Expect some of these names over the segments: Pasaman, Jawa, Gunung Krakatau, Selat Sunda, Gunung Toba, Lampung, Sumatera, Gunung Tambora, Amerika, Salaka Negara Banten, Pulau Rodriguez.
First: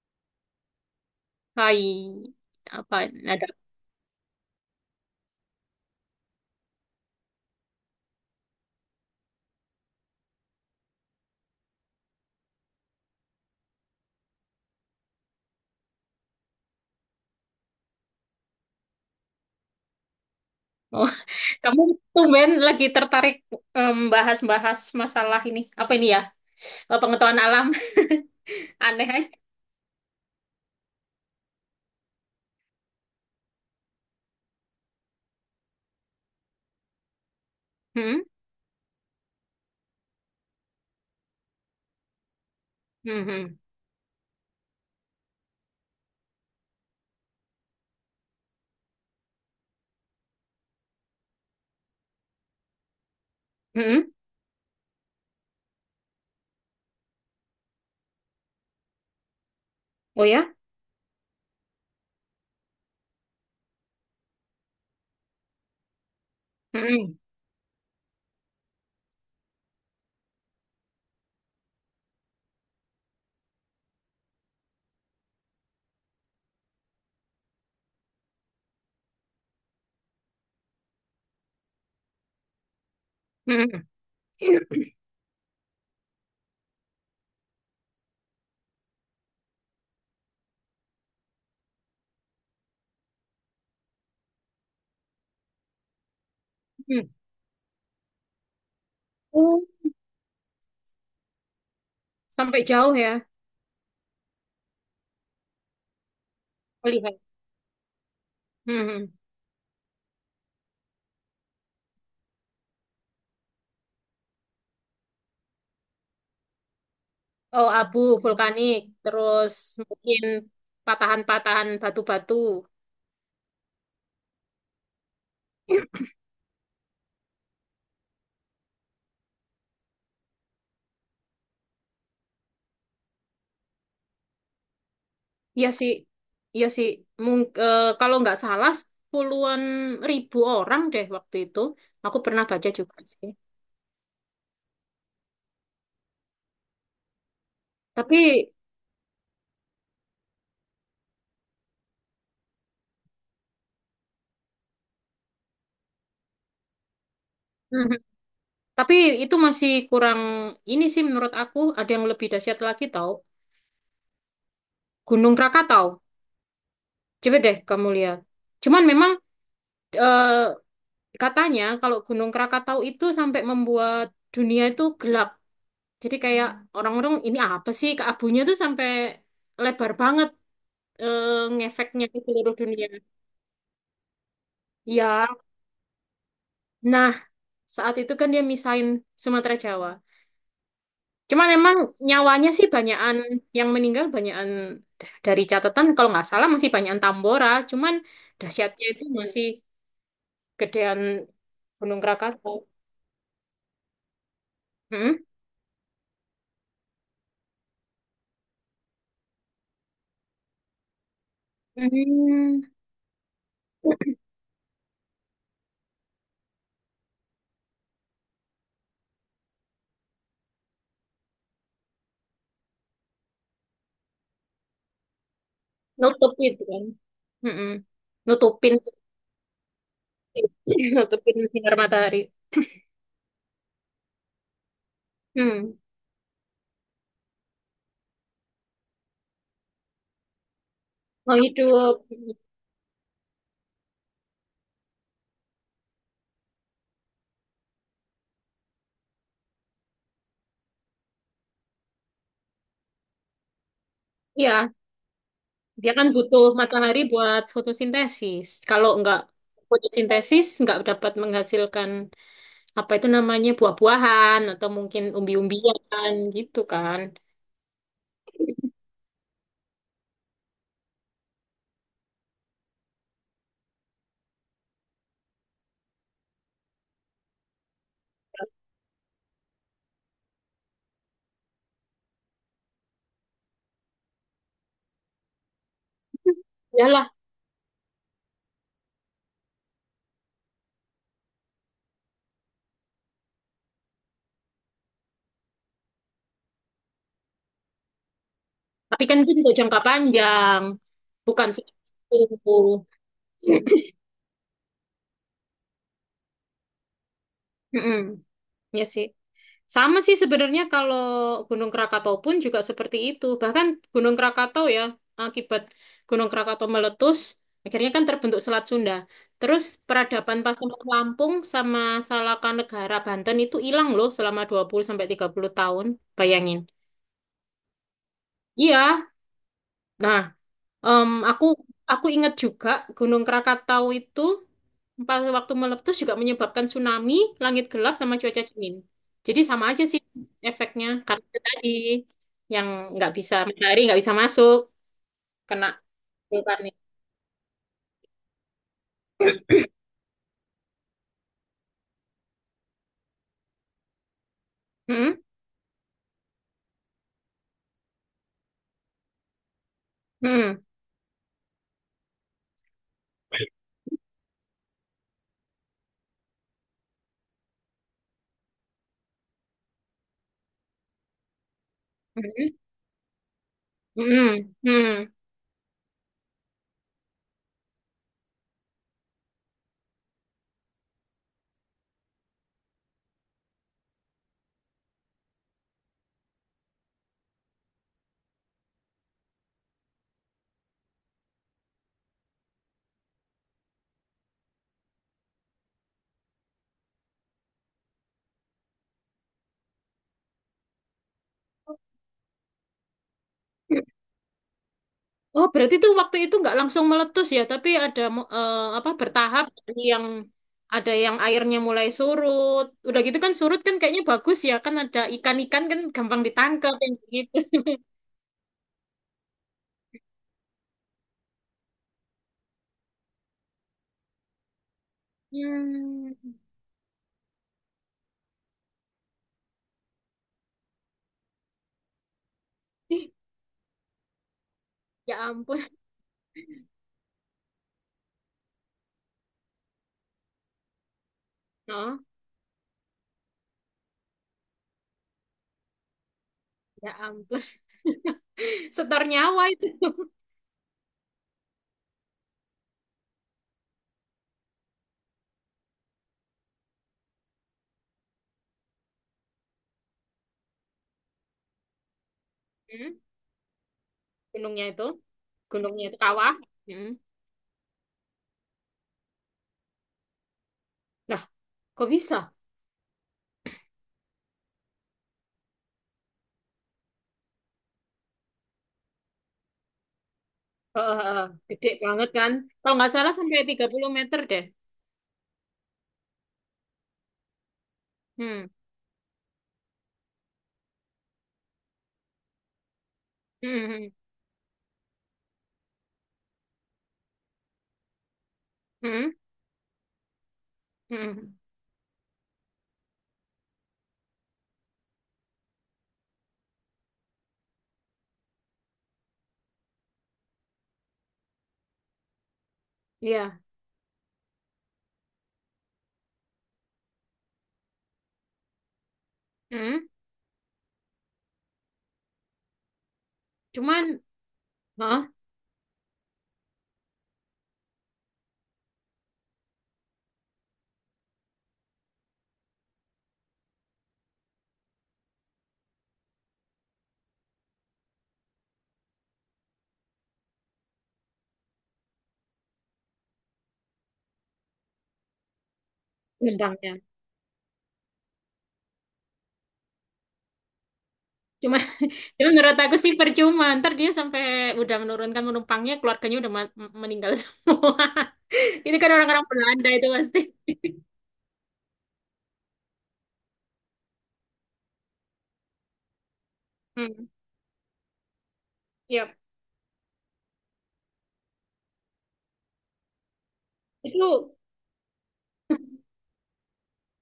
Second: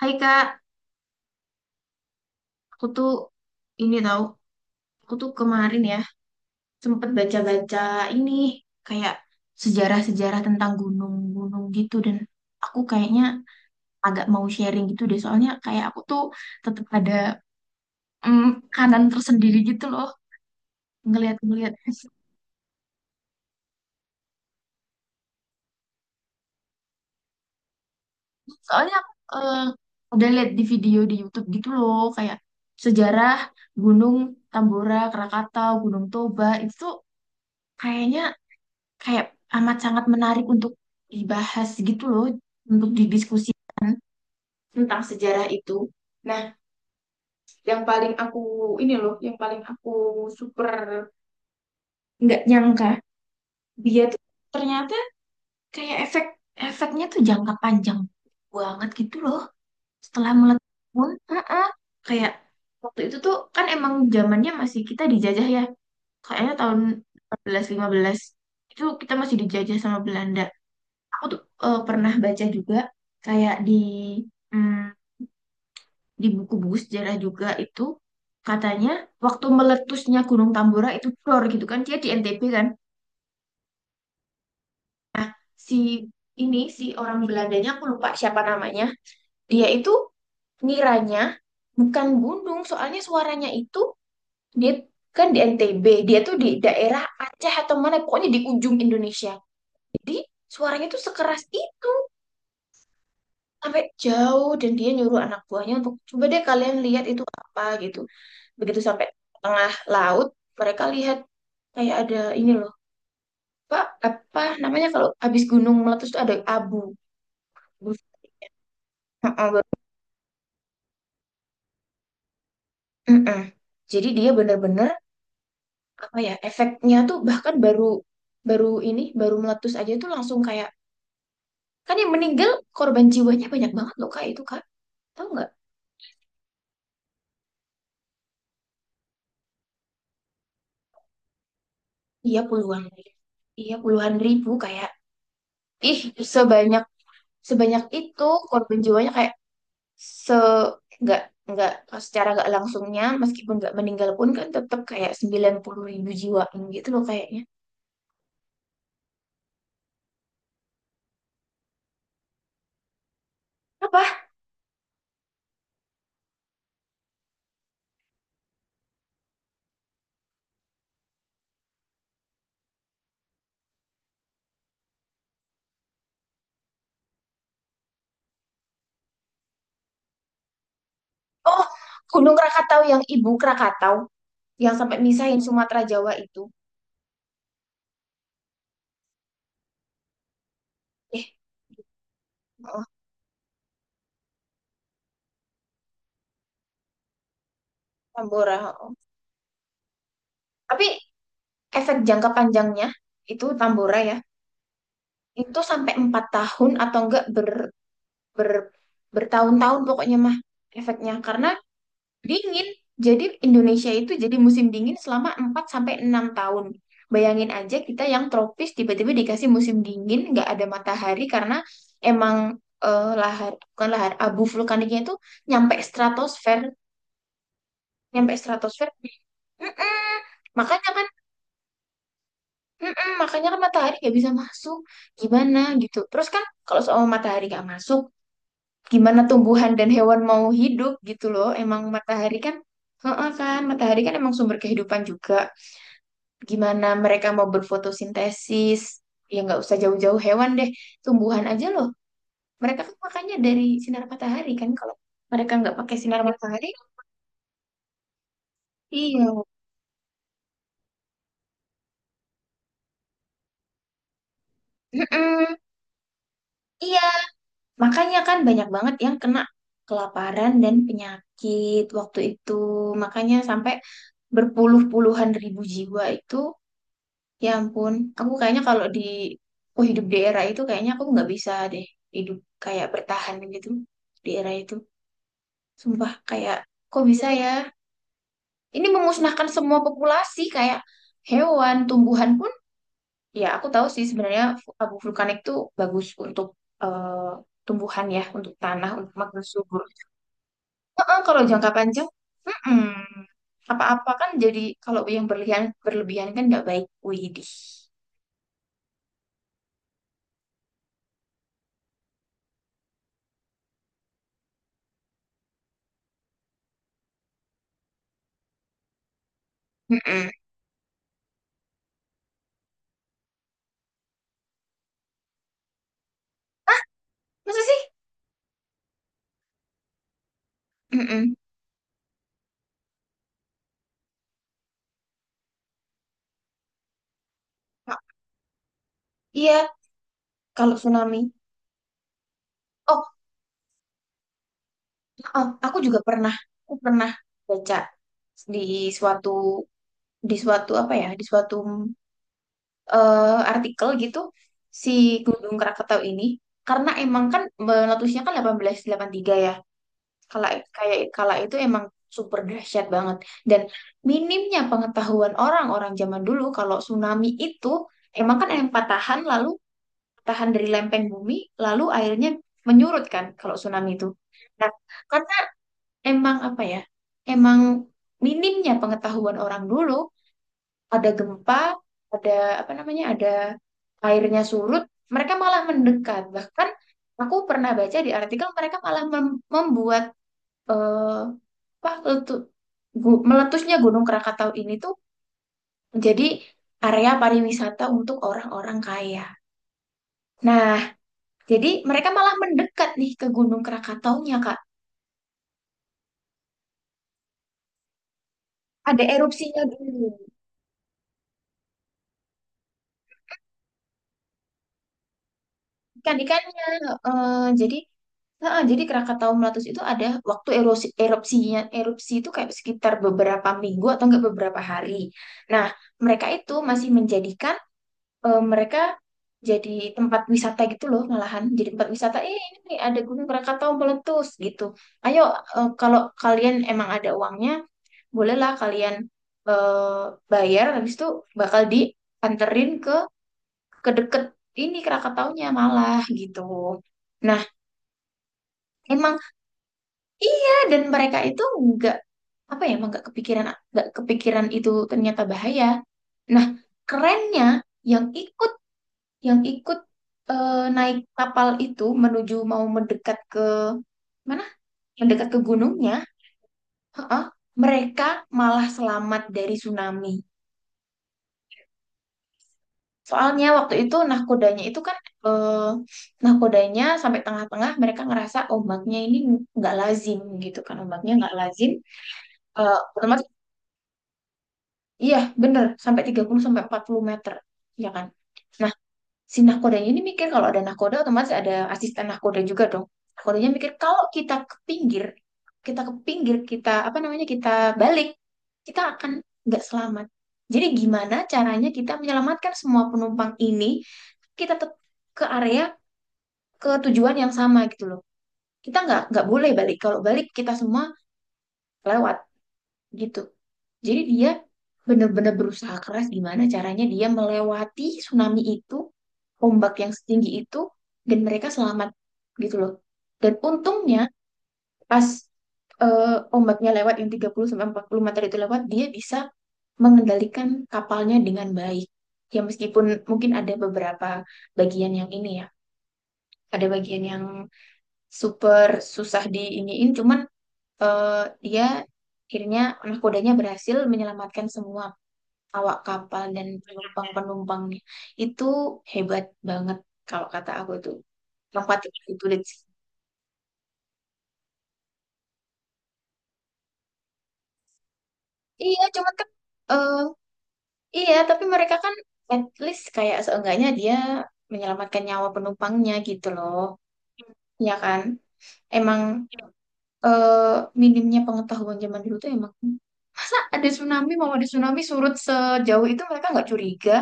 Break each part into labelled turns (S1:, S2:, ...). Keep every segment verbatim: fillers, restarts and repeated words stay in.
S1: Hai Kak,
S2: Hai,
S1: aku
S2: apa
S1: tuh
S2: ada?
S1: ini tahu, aku tuh kemarin ya sempet baca-baca ini kayak sejarah-sejarah tentang gunung-gunung gitu dan aku kayaknya agak mau sharing gitu deh soalnya kayak aku tuh tetap ada mm, kanan tersendiri gitu loh
S2: Oh,
S1: ngelihat-ngelihat.
S2: kamu tumben lagi tertarik em, bahas-bahas masalah ini. Apa ini ya? Eh, pengetahuan alam.
S1: Soalnya
S2: Aneh
S1: aku
S2: kan?
S1: eh, udah lihat di video di YouTube gitu loh kayak sejarah Gunung Tambora, Krakatau, Gunung Toba itu tuh kayaknya
S2: Hmm?
S1: kayak amat sangat menarik untuk dibahas gitu loh, untuk
S2: Hmm, hmm,
S1: didiskusikan tentang sejarah itu. Nah, yang paling aku ini loh, yang paling aku super nggak nyangka, dia
S2: hmm.
S1: tuh ternyata kayak efek efeknya tuh jangka panjang banget gitu loh.
S2: Oh
S1: Setelah
S2: ya?
S1: meletus pun, heeh, kayak waktu itu tuh kan emang zamannya masih kita dijajah ya, kayaknya tahun
S2: Hmm,
S1: empat belas lima belas itu kita masih dijajah sama Belanda. Aku tuh eh, pernah baca juga kayak di mm, di buku-buku sejarah juga itu katanya waktu meletusnya Gunung Tambora itu dor gitu kan dia di N T B kan
S2: hmm, hmm.
S1: si ini si orang Belandanya aku lupa siapa namanya dia itu ngiranya bukan gunung soalnya suaranya itu dia kan di N T B dia tuh di daerah
S2: Hmm.
S1: Aceh atau mana pokoknya di ujung Indonesia
S2: Oh,
S1: jadi suaranya tuh sekeras itu
S2: sampai jauh ya.
S1: sampai jauh dan dia nyuruh anak buahnya untuk coba deh kalian
S2: Oh,
S1: lihat itu
S2: lihat.
S1: apa gitu. Begitu
S2: Hmm, hmm.
S1: sampai tengah laut, mereka lihat kayak ada ini loh, Pak, apa namanya kalau habis gunung meletus tuh ada abu.
S2: Oh, abu vulkanik,
S1: Heeh,
S2: terus
S1: baru-
S2: mungkin patahan-patahan batu-batu.
S1: heeh. Jadi dia bener-bener apa ya efeknya tuh bahkan baru baru ini baru meletus aja tuh langsung kayak kan yang meninggal korban jiwanya banyak banget loh kak itu kak tahu nggak?
S2: Iya sih, iya sih. Mung eh, kalau nggak salah puluhan ribu orang deh waktu itu. Aku
S1: Iya
S2: pernah baca
S1: puluhan,
S2: juga sih.
S1: iya puluhan ribu kayak ih sebanyak sebanyak itu
S2: Tapi,
S1: korban jiwanya kayak se nggak nggak secara nggak langsungnya meskipun nggak meninggal pun kan tetap kayak sembilan puluh ribu jiwain gitu loh kayaknya
S2: mhm, tapi itu masih kurang, ini sih menurut aku ada yang lebih dahsyat lagi, tau.
S1: apa
S2: Gunung Krakatau. Coba deh kamu lihat. Cuman memang, eh, katanya kalau Gunung Krakatau itu sampai membuat dunia itu gelap. Jadi kayak Hmm. orang-orang ini apa sih, keabunya tuh sampai lebar banget, eh,
S1: oh
S2: ngefeknya ke
S1: Gunung
S2: seluruh
S1: Krakatau
S2: dunia.
S1: yang ibu Krakatau yang sampai
S2: Ya,
S1: misahin Sumatera Jawa itu
S2: nah saat itu kan dia misain Sumatera Jawa.
S1: eh
S2: Cuman emang nyawanya sih
S1: oh,
S2: banyakan yang meninggal, banyakan d- dari catatan kalau nggak salah masih banyakan Tambora. Cuman
S1: Tambora
S2: dahsyatnya
S1: oh.
S2: itu masih
S1: Tapi
S2: gedean
S1: efek
S2: Gunung
S1: jangka
S2: Krakatau.
S1: panjangnya itu Tambora ya
S2: Mm-mm.
S1: itu sampai empat tahun atau enggak ber, ber bertahun-tahun pokoknya mah efeknya karena
S2: Hmm.
S1: dingin. Jadi Indonesia itu jadi musim dingin selama empat sampai enam tahun. Bayangin aja kita yang tropis tiba-tiba dikasih musim dingin, nggak ada matahari karena emang eh, lahar bukan lahar abu vulkaniknya itu nyampe
S2: Nutupin itu
S1: stratosfer,
S2: kan. Mm-mm.
S1: nyampe
S2: Nutupin
S1: stratosfer. Mm-mm. Makanya kan
S2: nutupin sinar matahari.
S1: mm-mm, makanya kan matahari nggak bisa masuk. Gimana
S2: Hmm.
S1: gitu. Terus kan kalau soal matahari nggak masuk, gimana tumbuhan dan hewan mau hidup gitu
S2: Mau
S1: loh. Emang
S2: hidup.
S1: matahari kan, heeh kan, matahari kan emang sumber kehidupan juga. Gimana mereka mau berfotosintesis, ya nggak usah jauh-jauh hewan deh, tumbuhan aja loh mereka kan makannya dari sinar matahari kan
S2: Ya,
S1: kalau mereka nggak
S2: dia
S1: pakai
S2: kan
S1: sinar
S2: butuh
S1: matahari.
S2: matahari buat fotosintesis. Kalau nggak
S1: Iya.
S2: fotosintesis, nggak dapat menghasilkan apa itu namanya, buah-buahan atau mungkin
S1: Mm-mm.
S2: umbi-umbian gitu
S1: Iya
S2: kan.
S1: makanya kan banyak banget yang kena kelaparan dan penyakit waktu itu makanya sampai berpuluh-puluhan ribu jiwa itu. Ya ampun, aku kayaknya kalau di oh hidup di era itu kayaknya aku nggak bisa deh hidup kayak bertahan gitu di era itu. Sumpah kayak
S2: Ya
S1: kok
S2: lah,
S1: bisa ya? Ini memusnahkan semua populasi kayak hewan, tumbuhan pun. Ya aku tahu sih sebenarnya abu vulkanik tuh bagus untuk eh, tumbuhan ya, untuk tanah,
S2: tapi
S1: untuk
S2: kan itu
S1: makna
S2: untuk jangka
S1: subur.
S2: panjang,
S1: Heeh, kalau
S2: bukan
S1: jangka panjang,
S2: seperti itu.
S1: mm-mm. Apa-apa kan jadi kalau yang berlebihan berlebihan kan nggak baik. Widih.
S2: Mm-mm. Ya sih. Sama sih sebenarnya, kalau Gunung Krakatau pun juga seperti itu. Bahkan Gunung Krakatau ya, akibat Gunung Krakatau meletus, akhirnya kan terbentuk Selat Sunda. Terus
S1: Mm-mm.
S2: peradaban Pasaman Lampung sama Salaka Negara Banten itu hilang loh selama dua puluh sampai tiga puluh tahun. Bayangin.
S1: Masa sih?
S2: Iya. Nah, em,
S1: Mm-mm.
S2: aku aku ingat juga Gunung Krakatau itu pada waktu meletus juga menyebabkan tsunami, langit gelap,
S1: Nah,
S2: sama cuaca dingin. Jadi sama
S1: iya,
S2: aja sih
S1: kalau
S2: efeknya.
S1: tsunami.
S2: Karena itu tadi yang
S1: Oh,
S2: nggak bisa, matahari nggak bisa masuk,
S1: heeh,
S2: kena
S1: aku juga pernah,
S2: vulkanik.
S1: aku pernah baca di suatu di suatu apa ya di suatu eh, artikel gitu si
S2: Mm-mm,
S1: Gedung Krakatau ini karena emang kan eh, letusnya kan delapan belas delapan belas tiga ya kala
S2: mm-mm,
S1: kayak kala itu emang super dahsyat banget dan minimnya pengetahuan orang-orang zaman dulu kalau tsunami itu emang kan yang patahan lalu patahan dari lempeng bumi lalu airnya menyurut kan kalau tsunami itu
S2: mm-mm,
S1: nah
S2: mm-mm,
S1: karena emang apa ya emang minimnya pengetahuan orang dulu ada gempa, ada apa namanya, ada airnya surut, mereka malah mendekat. Bahkan aku pernah baca di artikel mereka malah mem- membuat eh, apa letu- gu- meletusnya Gunung Krakatau ini tuh menjadi area pariwisata untuk orang-orang kaya. Nah, jadi mereka malah mendekat nih ke Gunung
S2: mm.
S1: Krakataunya, Kak.
S2: Oh, berarti tuh waktu itu nggak langsung meletus ya, tapi ada mo- eh, apa,
S1: Ada
S2: bertahap.
S1: erupsinya
S2: Ada yang
S1: dulu.
S2: ada yang airnya mulai surut. Udah gitu kan, surut kan kayaknya bagus ya, kan ada ikan-ikan kan gampang
S1: Ikan-ikannya.
S2: ditangkap yang gitu.
S1: Eh, jadi Nah, jadi Krakatau meletus itu ada waktu erosi, erupsinya, erupsi itu kayak sekitar beberapa minggu atau enggak beberapa hari. Nah,
S2: Hmm.
S1: mereka itu masih menjadikan eh, mereka jadi tempat wisata gitu loh, malahan jadi tempat wisata. Eh, ini nih ada
S2: Ih,
S1: Gunung Krakatau meletus gitu.
S2: ya
S1: Ayo, eh,
S2: ampun.
S1: kalau kalian emang ada uangnya, bolehlah kalian eh, bayar. Habis itu bakal
S2: Oh.
S1: dianterin ke kedeket ini Krakataunya malah gitu.
S2: Ya
S1: Nah,
S2: ampun. Setor
S1: emang
S2: nyawa itu.
S1: iya dan mereka itu nggak apa ya, emang nggak kepikiran nggak kepikiran itu ternyata bahaya. Nah, kerennya yang ikut yang ikut eh, naik kapal itu menuju mau
S2: Hmm,
S1: mendekat ke mana?
S2: Gunungnya itu.
S1: Mendekat ke
S2: Gunungnya
S1: gunungnya,
S2: itu kawah. Hmm.
S1: heeh, mereka malah selamat dari tsunami.
S2: Nah, kok bisa?
S1: Soalnya waktu itu nahkodanya itu kan eh, nahkodanya sampai tengah-tengah mereka ngerasa ombaknya ini nggak lazim gitu kan
S2: Eh,
S1: ombaknya
S2: eh,
S1: nggak
S2: eh, gede
S1: lazim.
S2: banget kan? Kalau
S1: Eh,
S2: nggak salah
S1: otomatis
S2: sampai tiga puluh meter deh.
S1: iya bener sampai tiga puluh sampai empat puluh meter ya kan.
S2: Hmm.
S1: Nah, si nahkodanya ini mikir kalau ada nahkoda otomatis ada asisten nahkoda juga dong. Nahkodanya mikir
S2: Hmm.
S1: kalau kita ke pinggir, kita ke pinggir, kita apa namanya kita balik, kita akan
S2: Hmm.
S1: nggak selamat. Jadi
S2: Hmm.
S1: gimana
S2: Hmm.
S1: caranya kita menyelamatkan semua penumpang ini? Kita tetap ke area ke tujuan yang sama gitu loh. Kita nggak nggak boleh balik. Kalau balik kita semua lewat gitu.
S2: Iya.
S1: Jadi dia benar-benar berusaha keras gimana caranya dia melewati tsunami itu, ombak
S2: Hmm.
S1: yang setinggi itu, dan mereka selamat gitu loh. Dan untungnya
S2: Cuman,
S1: pas
S2: hah?
S1: eh, ombaknya lewat yang tiga puluh sampai empat puluh meter itu lewat, dia bisa mengendalikan kapalnya dengan baik. Ya meskipun mungkin ada beberapa bagian yang ini ya, ada bagian yang super susah diiniin, cuman eh, dia akhirnya nahkodanya berhasil menyelamatkan semua awak kapal dan
S2: Gendangnya.
S1: penumpang-penumpangnya itu hebat banget kalau kata aku itu
S2: Cuman,
S1: tempat itu
S2: cuman
S1: sulit
S2: menurut
S1: sih.
S2: aku sih percuma. Ntar dia sampai udah menurunkan penumpangnya, keluarganya udah ma- meninggal semua. Ini
S1: Iya,
S2: kan
S1: cuma
S2: orang-orang
S1: kan
S2: Belanda itu
S1: eh
S2: pasti.
S1: iya tapi mereka kan at least kayak seenggaknya dia menyelamatkan nyawa penumpangnya gitu loh.
S2: Hmm.
S1: Ya kan? Emang
S2: Iya.
S1: eh minimnya pengetahuan zaman dulu tuh emang masa ada tsunami mau
S2: Itu
S1: ada tsunami surut sejauh itu mereka nggak curiga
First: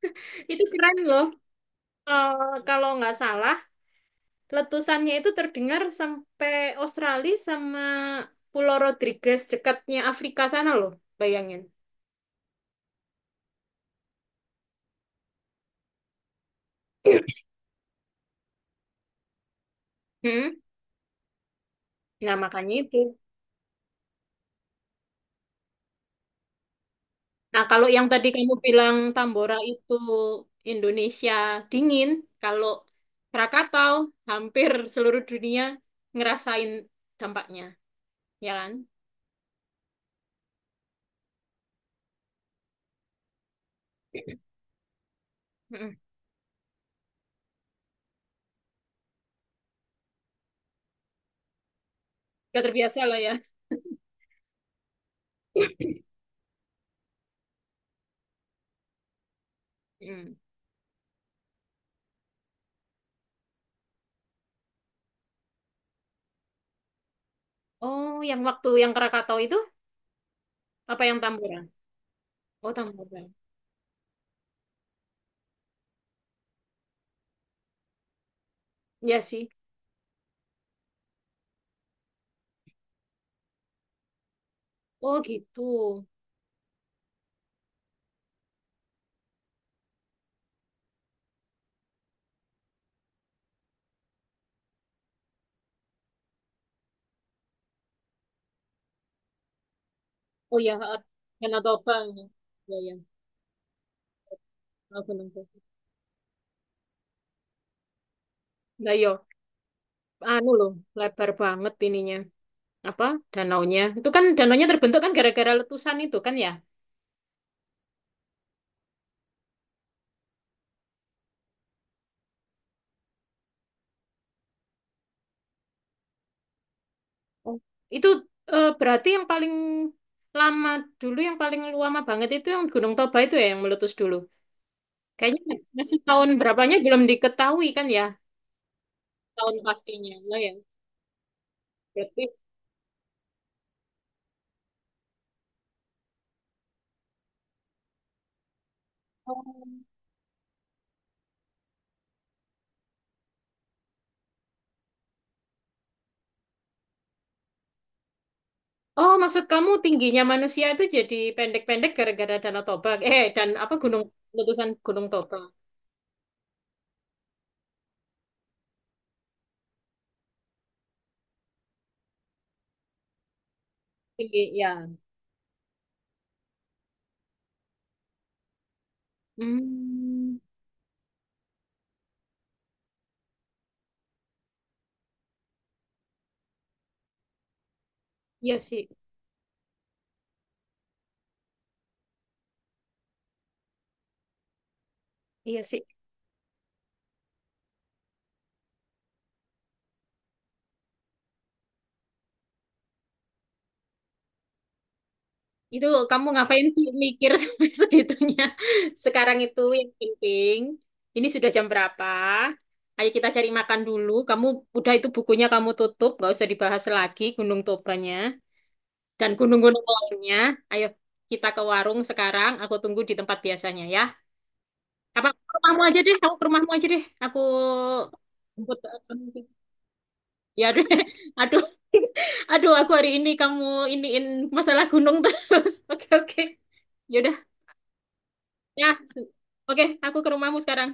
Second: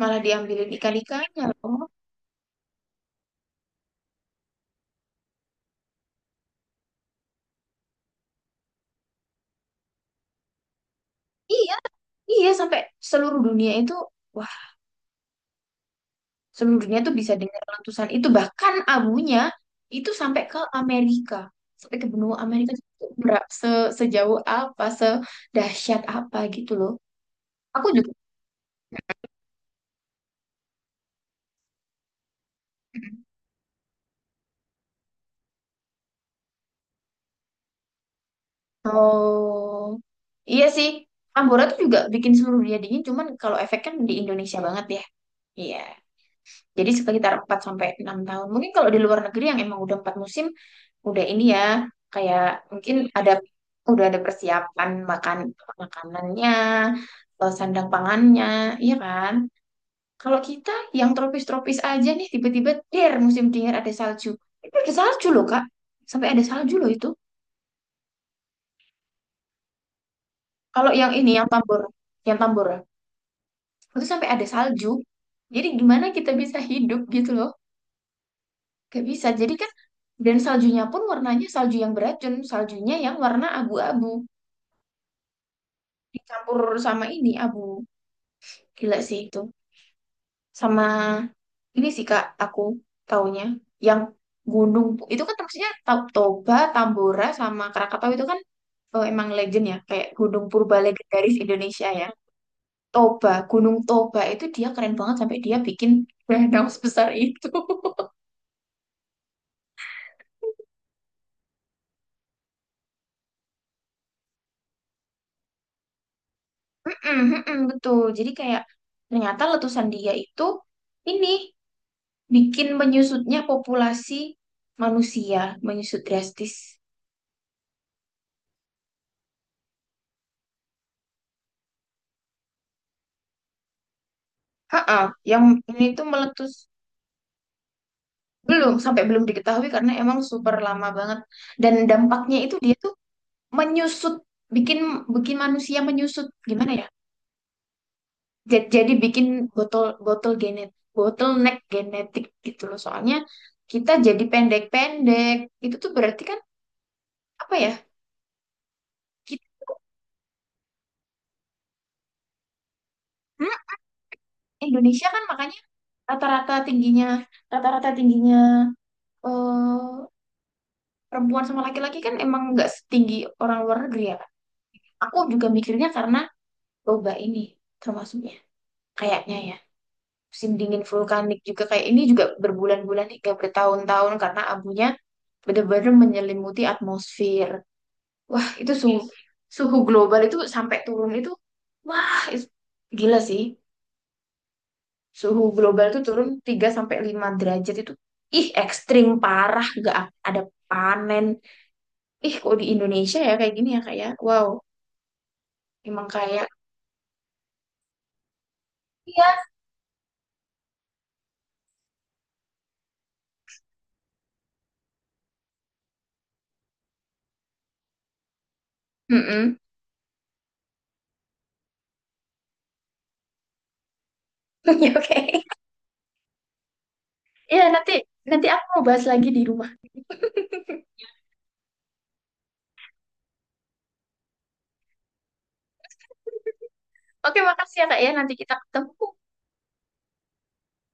S1: malah
S2: Itu
S1: diambilin
S2: keren loh.
S1: ikan-ikannya loh.
S2: Eh, kalau nggak salah, letusannya itu terdengar sampai Australia sama Pulau Rodriguez, dekatnya Afrika sana loh. Bayangin.
S1: Iya, iya sampai seluruh dunia itu Seluruh dunia tuh bisa dengar letusan itu. Bahkan abunya itu sampai
S2: Hmm?
S1: ke Amerika. Sampai ke
S2: Nah,
S1: benua Amerika.
S2: makanya itu.
S1: Itu ber- se- sejauh apa, sedahsyat apa gitu loh.
S2: Nah,
S1: Aku
S2: kalau yang
S1: juga.
S2: tadi kamu bilang Tambora itu Indonesia dingin, kalau Krakatau hampir seluruh dunia ngerasain dampaknya, ya kan?
S1: Oh, iya sih. Tambora tuh juga bikin seluruh dunia dingin. Cuman kalau efeknya di Indonesia banget ya. Iya.
S2: Mm-mm.
S1: Jadi sekitar empat sampai enam tahun. Mungkin kalau di luar negeri yang emang udah empat musim, udah ini ya, kayak
S2: Udah
S1: mungkin
S2: terbiasa lah
S1: ada
S2: ya.
S1: udah ada persiapan makan makanannya, eh, sandang pangannya, iya kan?
S2: Mm.
S1: Kalau kita yang tropis-tropis aja nih tiba-tiba der musim dingin ada salju. Itu ada salju loh, Kak. Sampai ada salju loh itu.
S2: Oh, yang waktu yang Krakatau itu
S1: Kalau
S2: apa
S1: yang
S2: yang
S1: ini yang
S2: Tambora?
S1: Tambora, yang
S2: Oh,
S1: Tambora,
S2: tambah.
S1: itu sampai ada salju. Jadi gimana kita bisa hidup gitu loh? Gak
S2: Ya
S1: bisa.
S2: sih.
S1: Jadi kan dan saljunya pun warnanya salju yang beracun, saljunya yang warna abu-abu
S2: Oh, gitu.
S1: dicampur sama ini abu. Gila sih itu. Sama ini sih Kak, aku taunya yang gunung itu kan maksudnya Ta- Toba, Tambora sama Krakatau itu kan eh, emang legend ya, kayak gunung
S2: Oh ya,
S1: purba
S2: heeh.
S1: legendaris
S2: Kena
S1: Indonesia ya.
S2: topeng. Ya, ya.
S1: Toba, Gunung Toba itu dia keren
S2: Aku
S1: banget sampai
S2: nangkep.
S1: dia bikin danau sebesar itu.
S2: Nah, yo, anu loh, lebar banget ininya. Apa? Danaunya. Itu kan danaunya terbentuk kan gara-gara letusan itu kan ya?
S1: Mm-mm, mm-mm, betul. Jadi kayak ternyata letusan dia itu ini bikin menyusutnya populasi manusia, menyusut drastis.
S2: Oh. Itu, eh, berarti yang paling lama dulu, yang paling lama banget itu yang Gunung Toba itu ya yang meletus dulu.
S1: Ha,
S2: Kayaknya
S1: yang ini
S2: masih
S1: tuh
S2: tahun
S1: meletus
S2: berapanya belum diketahui kan ya?
S1: belum sampai belum
S2: Tahun
S1: diketahui karena
S2: pastinya.
S1: emang
S2: Lah ya.
S1: super lama banget dan
S2: Berarti,
S1: dampaknya itu dia tuh menyusut, bikin bikin manusia menyusut. Gimana ya? Ja- Jadi bikin
S2: oh,
S1: botol botol genet bottleneck genetik gitu loh. Soalnya kita jadi pendek-pendek. Itu tuh berarti kan apa ya?
S2: oh, maksud kamu
S1: Kita
S2: tingginya manusia itu jadi pendek-pendek gara-gara Danau Toba. Eh, dan apa, gunung letusan Gunung
S1: Indonesia kan
S2: Toba.
S1: makanya rata-rata tingginya rata-rata tingginya eh, perempuan sama laki-laki kan emang nggak setinggi orang luar negeri ya.
S2: Tinggi, ya.
S1: Aku juga mikirnya karena boba ini termasuknya kayaknya ya.
S2: Hmm,
S1: Musim dingin vulkanik juga kayak ini juga berbulan-bulan hingga bertahun-tahun karena abunya benar-benar menyelimuti atmosfer. Wah,
S2: iya
S1: itu
S2: sih.
S1: suhu suhu global itu sampai turun itu wah itu- gila sih. Suhu
S2: Iya sih.
S1: global itu turun tiga sampai lima derajat itu ih ekstrim parah nggak ada panen ih kok di Indonesia ya kayak gini ya kayak wow
S2: Itu
S1: emang
S2: kamu
S1: kayak
S2: ngapain sih mikir sampai segitunya? Sekarang
S1: iya
S2: itu yang penting. Ini sudah jam berapa? Ayo kita cari makan dulu. Kamu udah, itu bukunya kamu tutup, nggak usah dibahas lagi Gunung Tobanya dan
S1: mm
S2: gunung-gunung lainnya. Ayo kita ke warung sekarang. Aku tunggu di tempat biasanya ya.
S1: oke
S2: Apa ke rumahmu aja deh, aku ke rumahmu aja deh. Aku
S1: ya nanti nanti aku
S2: jemput,
S1: mau
S2: eh,
S1: bahas
S2: kamu
S1: lagi
S2: aja.
S1: di rumah
S2: Ya aduh, aduh, aduh, aku hari ini kamu iniin masalah gunung terus. Oke, oke. Yaudah,
S1: oke makasih ya kak ya nanti kita
S2: ya.
S1: ketemu
S2: Oke, aku ke rumahmu sekarang.